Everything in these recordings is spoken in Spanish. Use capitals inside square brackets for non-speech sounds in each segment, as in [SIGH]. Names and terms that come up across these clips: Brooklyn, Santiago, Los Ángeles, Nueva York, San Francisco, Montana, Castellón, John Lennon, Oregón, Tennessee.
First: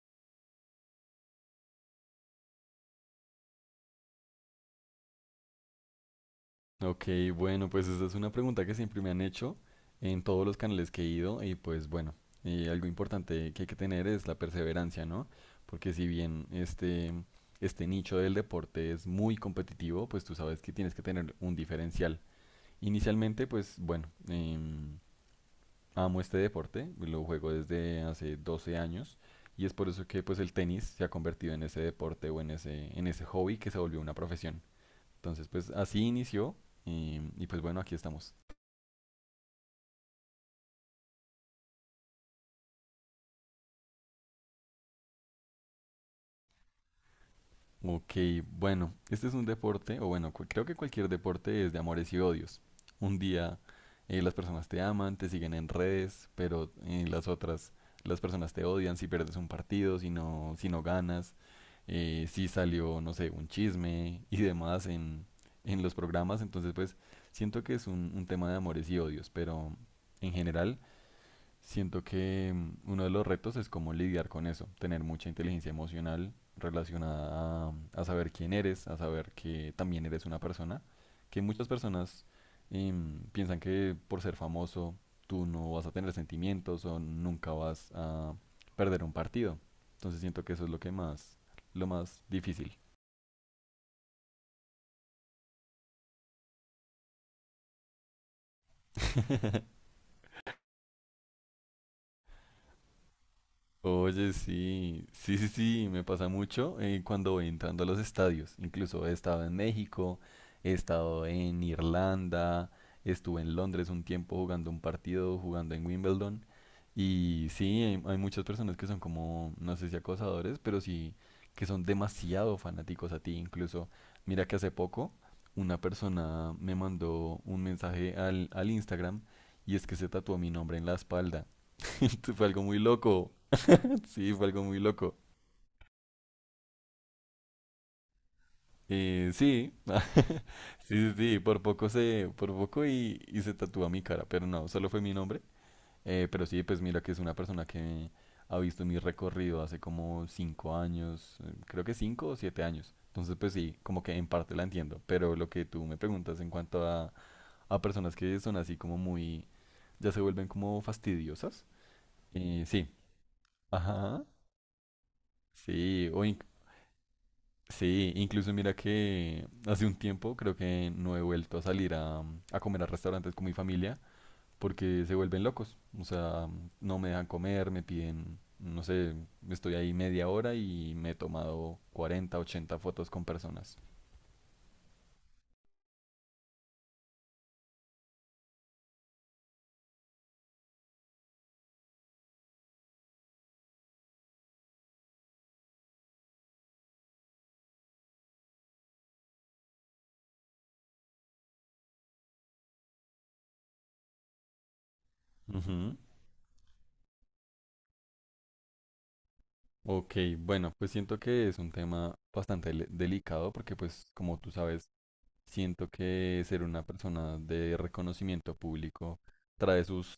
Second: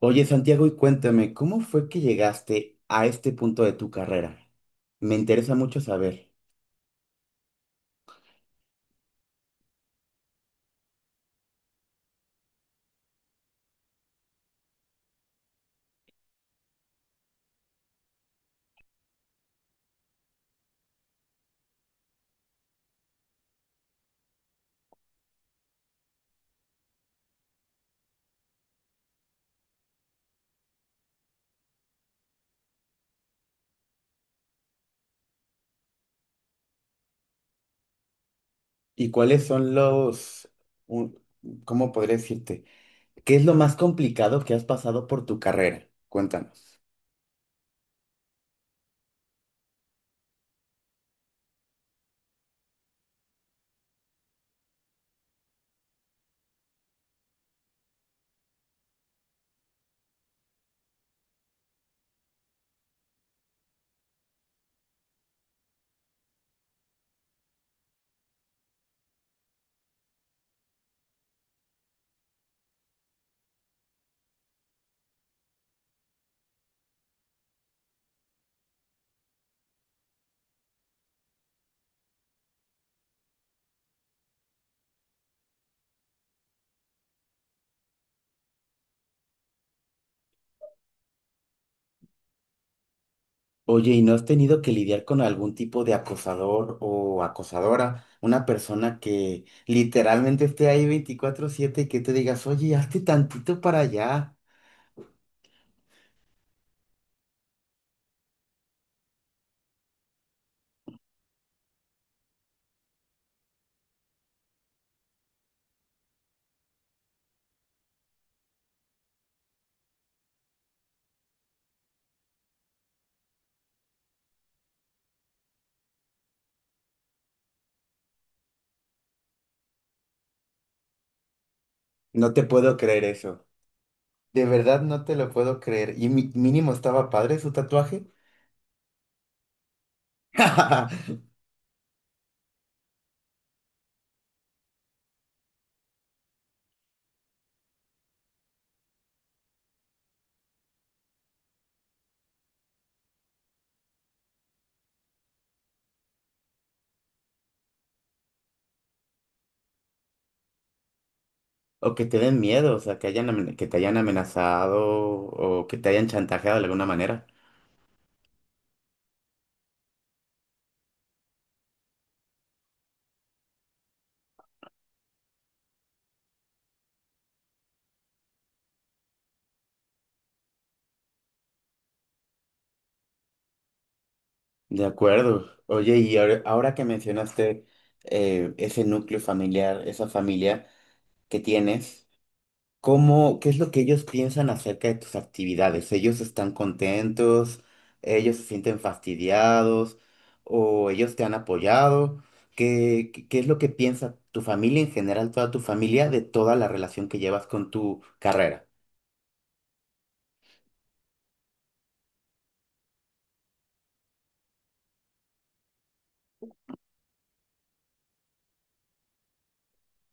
Oye, Santiago, y cuéntame, ¿cómo fue que llegaste a este punto de tu carrera? Me interesa mucho saber. Ok, bueno, pues esta es una pregunta que siempre me han hecho en todos los canales que he ido y pues bueno, algo importante que hay que tener es la perseverancia, ¿no? Porque si bien este nicho del deporte es muy competitivo, pues tú sabes que tienes que tener un diferencial. Inicialmente, pues bueno, amo este deporte, lo juego desde hace 12 años y es por eso que pues el tenis se ha convertido en ese deporte o en ese hobby que se volvió una profesión. Entonces, pues así inició y pues bueno, aquí estamos. ¿Y cuáles son un- cómo podría decirte? Qué es lo más complicado que has pasado por tu carrera? Cuéntanos. Ok, bueno, este es un deporte, o bueno, creo que cualquier deporte es de amores y odios. Un día las personas te aman, te siguen en redes, pero las otras, las personas te odian si pierdes un partido, si no ganas, si salió, no sé, un chisme y demás en los programas. Entonces, pues siento que es un tema de amores y odios, pero en general siento que uno de los retos es cómo lidiar con eso, tener mucha inteligencia emocional relacionada a saber quién eres, a saber que también eres una persona, que muchas personas piensan que por ser famoso tú no vas a tener sentimientos o nunca vas a perder un partido. Entonces siento que eso es lo que más, lo más difícil. Oye, ¿y no has tenido que lidiar con algún tipo de acosador o acosadora? Una persona que [LAUGHS] literalmente esté ahí 24/7 y que te digas, oye, hazte tantito para Oye, allá. sí, sí, sí, sí, me pasa mucho cuando voy entrando a los estadios. Incluso he estado en México, he estado en Irlanda, estuve en Londres un tiempo jugando un partido, jugando en Wimbledon. Y sí, hay muchas personas que son como, no sé si acosadores, pero sí que son demasiado fanáticos a ti. Incluso, mira que hace poco una persona me mandó un mensaje al Instagram y es que se tatuó mi nombre en la espalda. [LAUGHS] No Fue te algo muy puedo creer loco. eso. Sí, fue De algo muy verdad no loco. te lo puedo creer. Y mínimo estaba padre su tatuaje. Sí, [LAUGHS] sí, sí, [LAUGHS] sí, por poco se, por poco y se tatúa mi cara, pero no, solo fue mi nombre. Pero sí, pues mira que es una persona que ha visto mi recorrido hace como cinco años, creo que cinco o siete años. Entonces, pues sí, como que en parte la entiendo, pero lo que tú me preguntas en cuanto a personas que son así como muy, ya se vuelven como fastidiosas. O que te den Eh, miedo, o sí, sea, que que te hayan ajá, amenazado o que te sí, hayan o chantajeado de alguna manera. sí, incluso mira que hace un tiempo creo que no he vuelto a salir a comer a restaurantes con mi familia porque se vuelven locos. O sea, no me dejan comer, me piden, no sé, estoy ahí media hora y me he tomado 40 80 fotos con personas. De acuerdo. Oye, y ahora que mencionaste ese núcleo familiar, esa familia que tienes. ¿Cómo, qué es lo que ellos piensan acerca de tus actividades? ¿Ellos están contentos? ¿Ellos se sienten fastidiados? ¿O ellos te han apoyado? ¿Qué es lo que piensa tu familia en general, toda tu Ujú. familia, de toda la relación que llevas con tu carrera? Ok, bueno, pues siento que es un tema bastante delicado porque pues como tú sabes, siento que ser una persona de reconocimiento público trae sus,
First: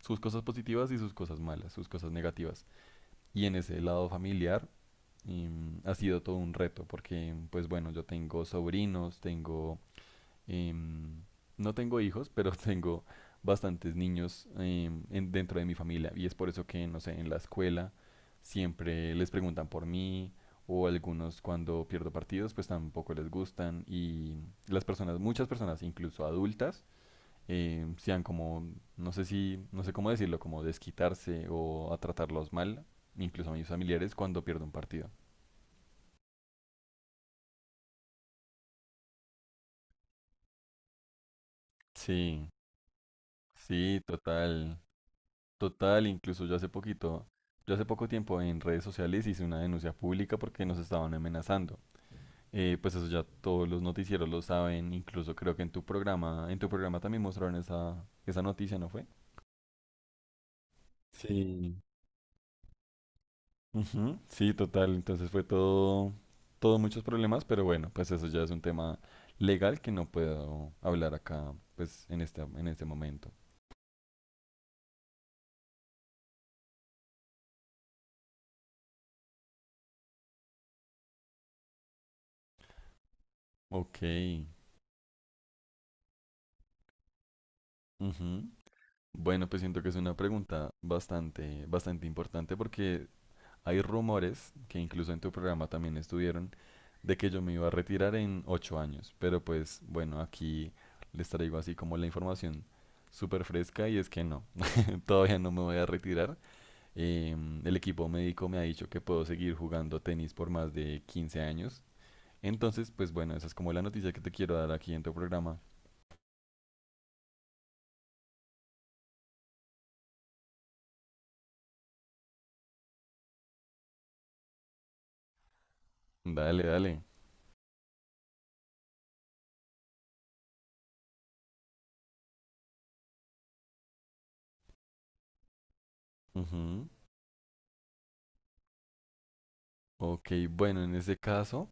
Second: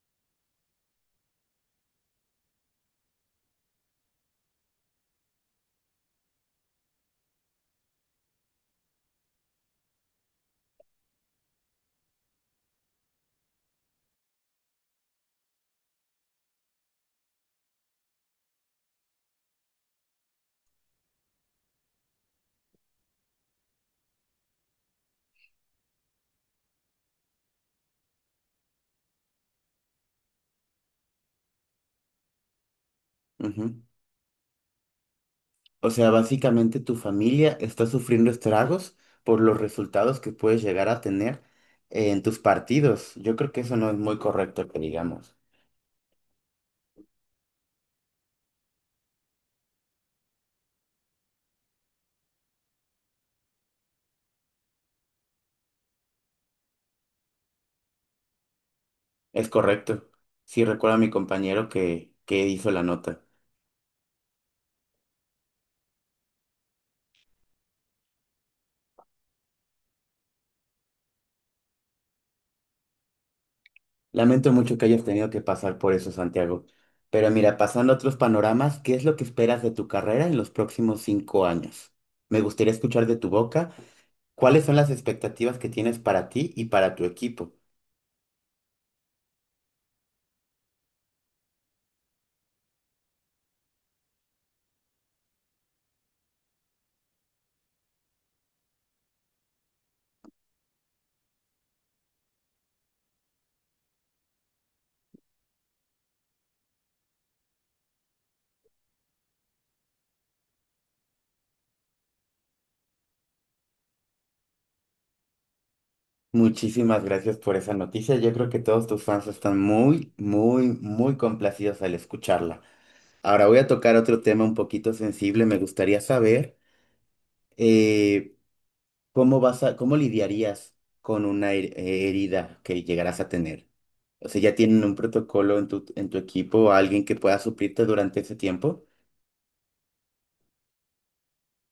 sus cosas positivas y sus cosas malas, sus cosas negativas. Y en ese lado familiar ha sido todo un reto porque, pues bueno, yo tengo sobrinos, tengo... em, no tengo hijos, [LAUGHS] pero tengo bastantes niños dentro de mi familia. Y es por eso que, no sé, en la escuela siempre les preguntan por mí o algunos cuando pierdo partidos pues tampoco les gustan y las personas, muchas personas, incluso adultas, sean como, no sé si, no sé cómo decirlo, como desquitarse o a tratarlos mal, incluso a mis Ujú. familiares, cuando pierdo un partido. O sea, básicamente tu familia está sufriendo estragos por los resultados que puedes llegar a tener en tus Sí, partidos. Yo creo que eso no es sí, muy correcto total, que digamos. total, incluso yo hace poquito, yo hace poco tiempo en redes sociales hice una denuncia pública porque nos estaban amenazando. Pues eso ya todos los noticieros lo saben, incluso creo que en tu programa también mostraron esa noticia, ¿no fue? Es correcto. Sí, recuerdo a mi compañero Sí. que hizo la nota. Ujú, sí, total. Entonces fue todo muchos problemas, pero bueno, pues eso ya es un tema legal que no puedo hablar acá, pues en este momento. Lamento mucho que hayas tenido que pasar por eso, Santiago. Pero mira, pasando a otros panoramas, ¿qué es lo que esperas de tu carrera en los próximos 5 años? Me gustaría escuchar de tu boca Ok, cuáles son las expectativas que tienes para ti y para tu equipo. ujú. Bueno, pues siento que es una pregunta bastante, bastante importante porque hay rumores que incluso en tu programa también estuvieron de que yo me iba a retirar en 8 años, pero pues bueno, aquí les traigo así como la información súper fresca y es que no, [LAUGHS] todavía no me voy a retirar. Eh, el equipo médico me ha dicho que puedo seguir jugando tenis por más de 15 años. Entonces, pues bueno, esa es como la noticia que te quiero dar aquí en tu programa. Muchísimas gracias por esa noticia. Yo creo que todos tus fans están muy, muy, muy complacidos al escucharla. Ahora voy a tocar otro tema un poquito sensible. Me gustaría saber... Dale, dale. eh, ¿Cómo cómo lidiarías con una herida que llegarás a tener? O sea, ¿ya tienen un protocolo en tu equipo o Ujú. alguien que pueda suplirte durante ese tiempo? Ok, bueno, en ese caso,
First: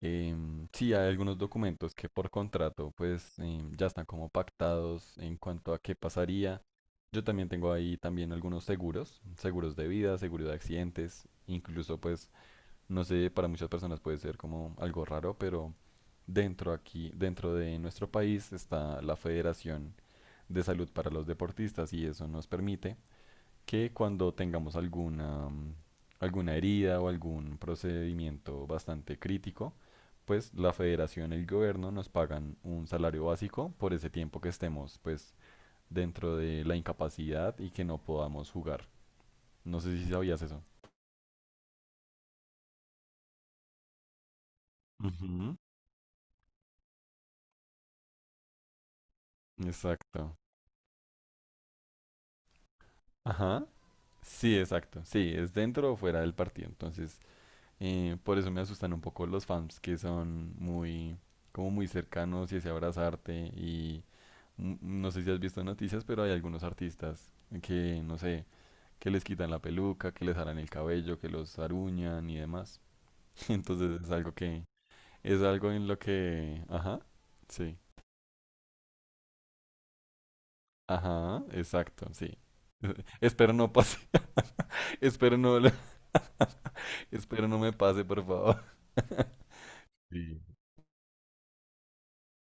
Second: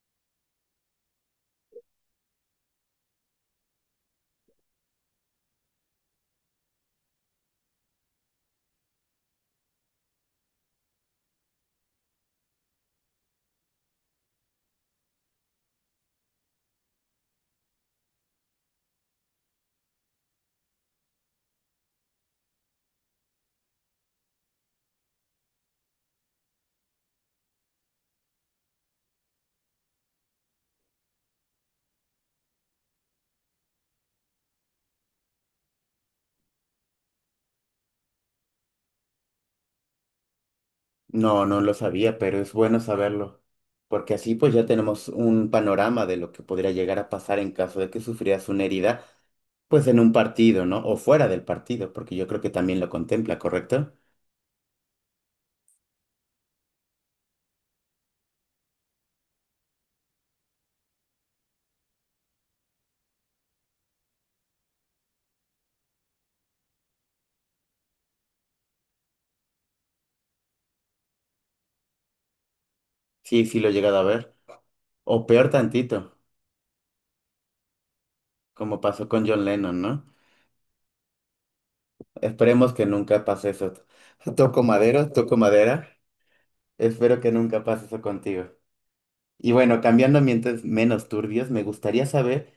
sí hay algunos documentos que por contrato pues ya están como pactados en cuanto a qué pasaría. Yo también tengo ahí también algunos seguros, seguros de vida, seguros de accidentes, incluso pues, no sé, para muchas personas puede ser como algo raro, pero dentro aquí, dentro de nuestro país está la Federación de Salud para los Deportistas y eso nos permite que cuando tengamos alguna, alguna herida o algún procedimiento bastante crítico, pues la federación, y el gobierno nos pagan un salario básico por ese tiempo que estemos pues dentro de la incapacidad y que no podamos jugar. No sé si sabías eso. No, no lo sabía, pero es bueno saberlo, porque así pues ya tenemos un Ujú. panorama de lo que podría llegar a pasar en caso de que sufrieras una herida, pues en un Exacto. partido, ¿no? O fuera del partido, porque yo creo que también lo contempla, Ajá. ¿correcto? Sí, exacto. Sí, es dentro o fuera del partido. Entonces, por eso me asustan un poco los fans que son muy, como muy cercanos y ese abrazarte. Y no sé si has visto noticias, pero hay algunos artistas que, no sé, que les quitan la peluca, que les harán el cabello, que los aruñan y demás. Sí, [LAUGHS] sí lo he llegado Entonces a es algo ver. que, O es peor algo en lo tantito, que, sí, como pasó con John Lennon, ¿no? ajá, exacto, sí. Esperemos que [LAUGHS] nunca pase Espero no eso. pase, Toco [LAUGHS] madero, toco espero madera. [LAUGHS] Espero que espero no nunca me pase eso pase, por contigo. favor. [LAUGHS] Y bueno, cambiando a Sí. ambientes menos turbios, me gustaría saber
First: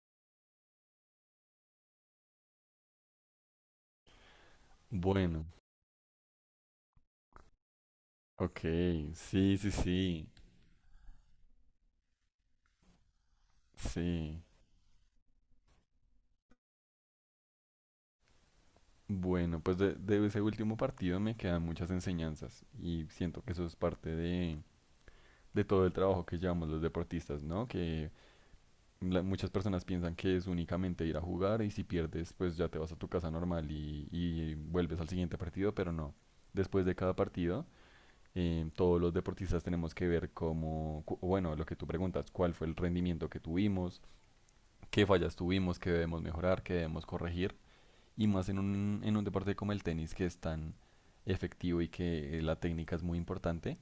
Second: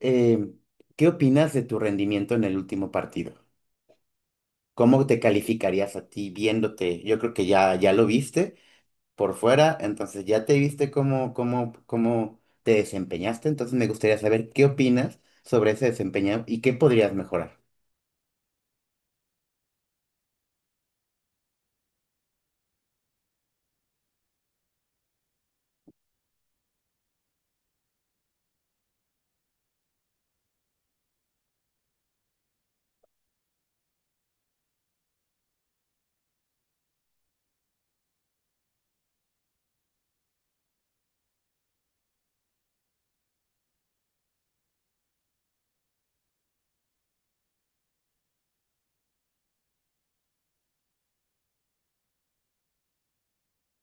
eh, ¿qué opinas de tu rendimiento en el último partido? ¿Cómo te Bueno, calificarías a ti viéndote? Yo creo que ya lo viste ok, por sí, sí, fuera, entonces sí, ya te viste cómo te desempeñaste. Entonces me gustaría sí. saber qué opinas sobre ese desempeño y qué podrías mejorar. Bueno, pues de ese último partido me quedan muchas enseñanzas y siento que eso es parte de todo el trabajo que llevamos los deportistas, ¿no? Que muchas personas piensan que es únicamente ir a jugar y si pierdes, pues ya te vas a tu casa normal y vuelves al siguiente partido, pero no. Después de cada partido, todos los deportistas tenemos que ver cómo, bueno, lo que tú preguntas, cuál fue el rendimiento que tuvimos, qué fallas tuvimos, qué debemos mejorar, qué debemos corregir y más en un deporte como el tenis que es tan efectivo y que la técnica es muy importante.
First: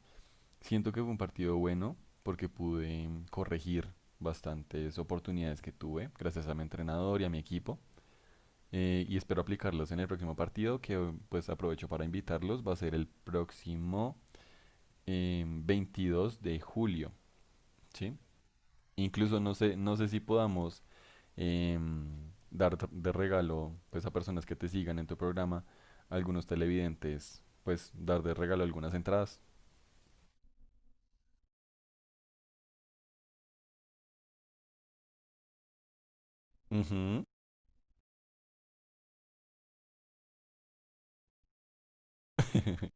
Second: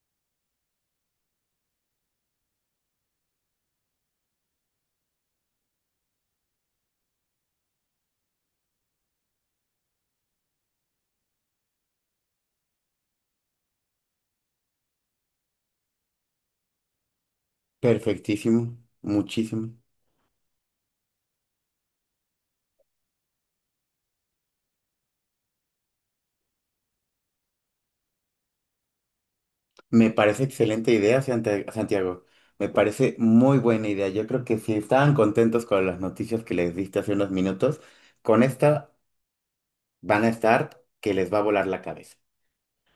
Siento que fue un partido bueno porque pude corregir bastantes oportunidades que tuve gracias a mi entrenador y a mi equipo y espero aplicarlos en el próximo partido que pues aprovecho para invitarlos va a ser el próximo 22 de julio, ¿sí? Perfectísimo, Incluso no muchísimo. sé, no sé si podamos em, dar de regalo pues a personas que te sigan en tu programa, a algunos televidentes, pues dar de regalo algunas entradas. Me parece excelente idea, Santiago. Me parece muy buena idea. Yo creo que si estaban contentos con las noticias que les diste hace Ujú. unos minutos, con esta van a estar que les va a volar la cabeza. [LAUGHS]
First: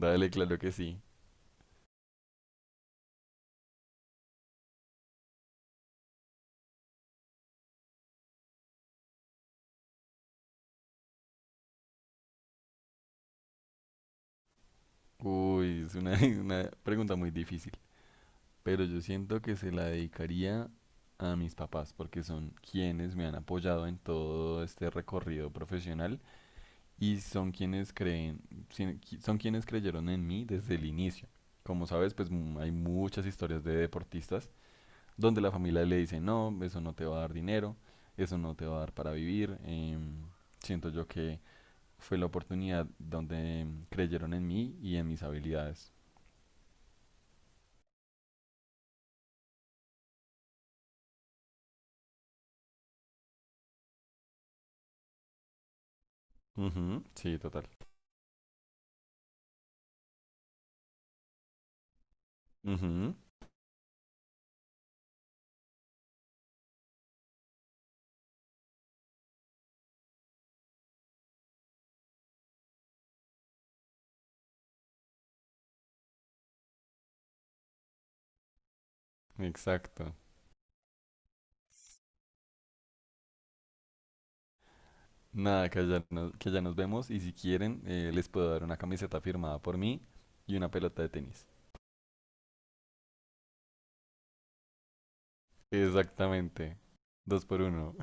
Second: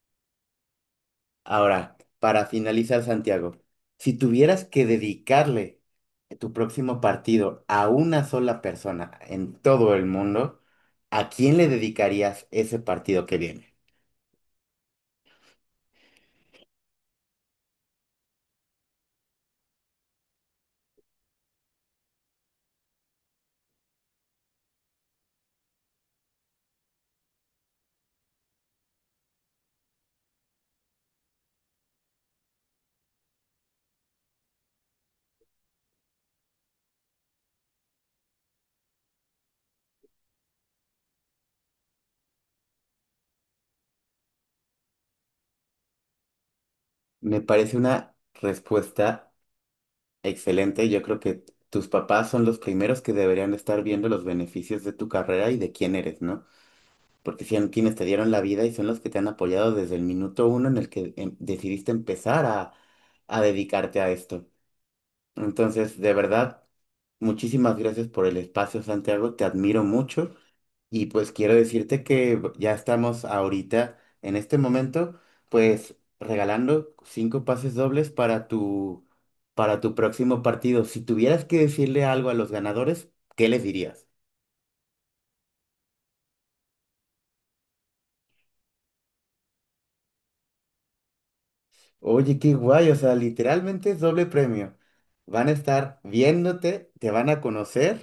Dale, claro que sí. Ahora, para finalizar, Santiago, si tuvieras que dedicarle tu próximo partido a una sola persona en todo el mundo, ¿a quién le dedicarías ese partido que viene? Uy, es una, [LAUGHS] una pregunta muy difícil, pero yo siento que se la dedicaría a mis papás porque son quienes me han apoyado en todo este recorrido profesional y son quienes creen, son quienes creyeron en mí desde el inicio. Como sabes, pues hay muchas historias de deportistas donde la familia le dice, no, eso no te va a dar dinero, eso no te va a dar para vivir. Siento yo que fue la oportunidad donde creyeron en mí y en mis habilidades. Me parece una respuesta excelente, yo creo que tus papás son los primeros que deberían estar viendo los beneficios de tu carrera y de quién eres, ¿no? Ujú, sí, Porque total. son quienes te dieron la vida y son los que te han apoyado desde el minuto uno en el que decidiste empezar Ujú, a dedicarte a esto. Entonces, de verdad, muchísimas gracias por el espacio, Santiago, te admiro mucho y pues quiero decirte que ya estamos ahorita, en este momento, pues regalando cinco pases dobles para tu exacto. próximo partido. Si tuvieras que decirle algo a los ganadores, ¿qué les dirías? Nada, que ya nos vemos y si quieren les puedo dar una camiseta firmada por mí y una pelota de tenis. Oye, qué guay, o sea, literalmente es doble premio. Van a estar Exactamente. viéndote, te van a Dos por uno. conocer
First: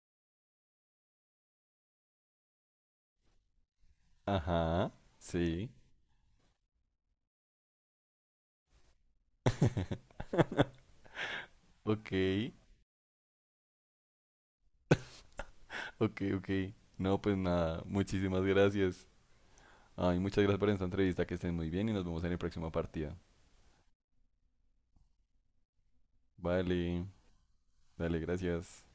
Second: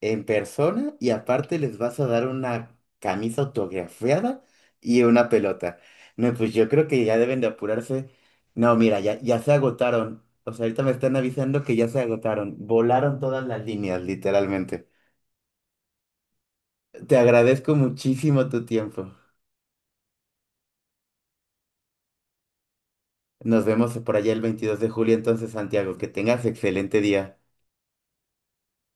en persona y aparte les vas a dar una camisa autografiada Ajá, y una sí. pelota. No, pues yo creo que ya deben de apurarse. No, mira, ya se agotaron. O sea, ahorita me [LAUGHS] están avisando que ya se Ok. agotaron. Volaron todas las líneas, literalmente. [LAUGHS] Ok, ok. Te No, pues agradezco nada, muchísimas muchísimo tu gracias. tiempo. Ay, muchas gracias por esta entrevista, que estén muy bien y nos vemos en la próxima partida. Nos vemos por allá el 22 de julio, entonces, Santiago. Que tengas excelente Vale, día. dale, gracias.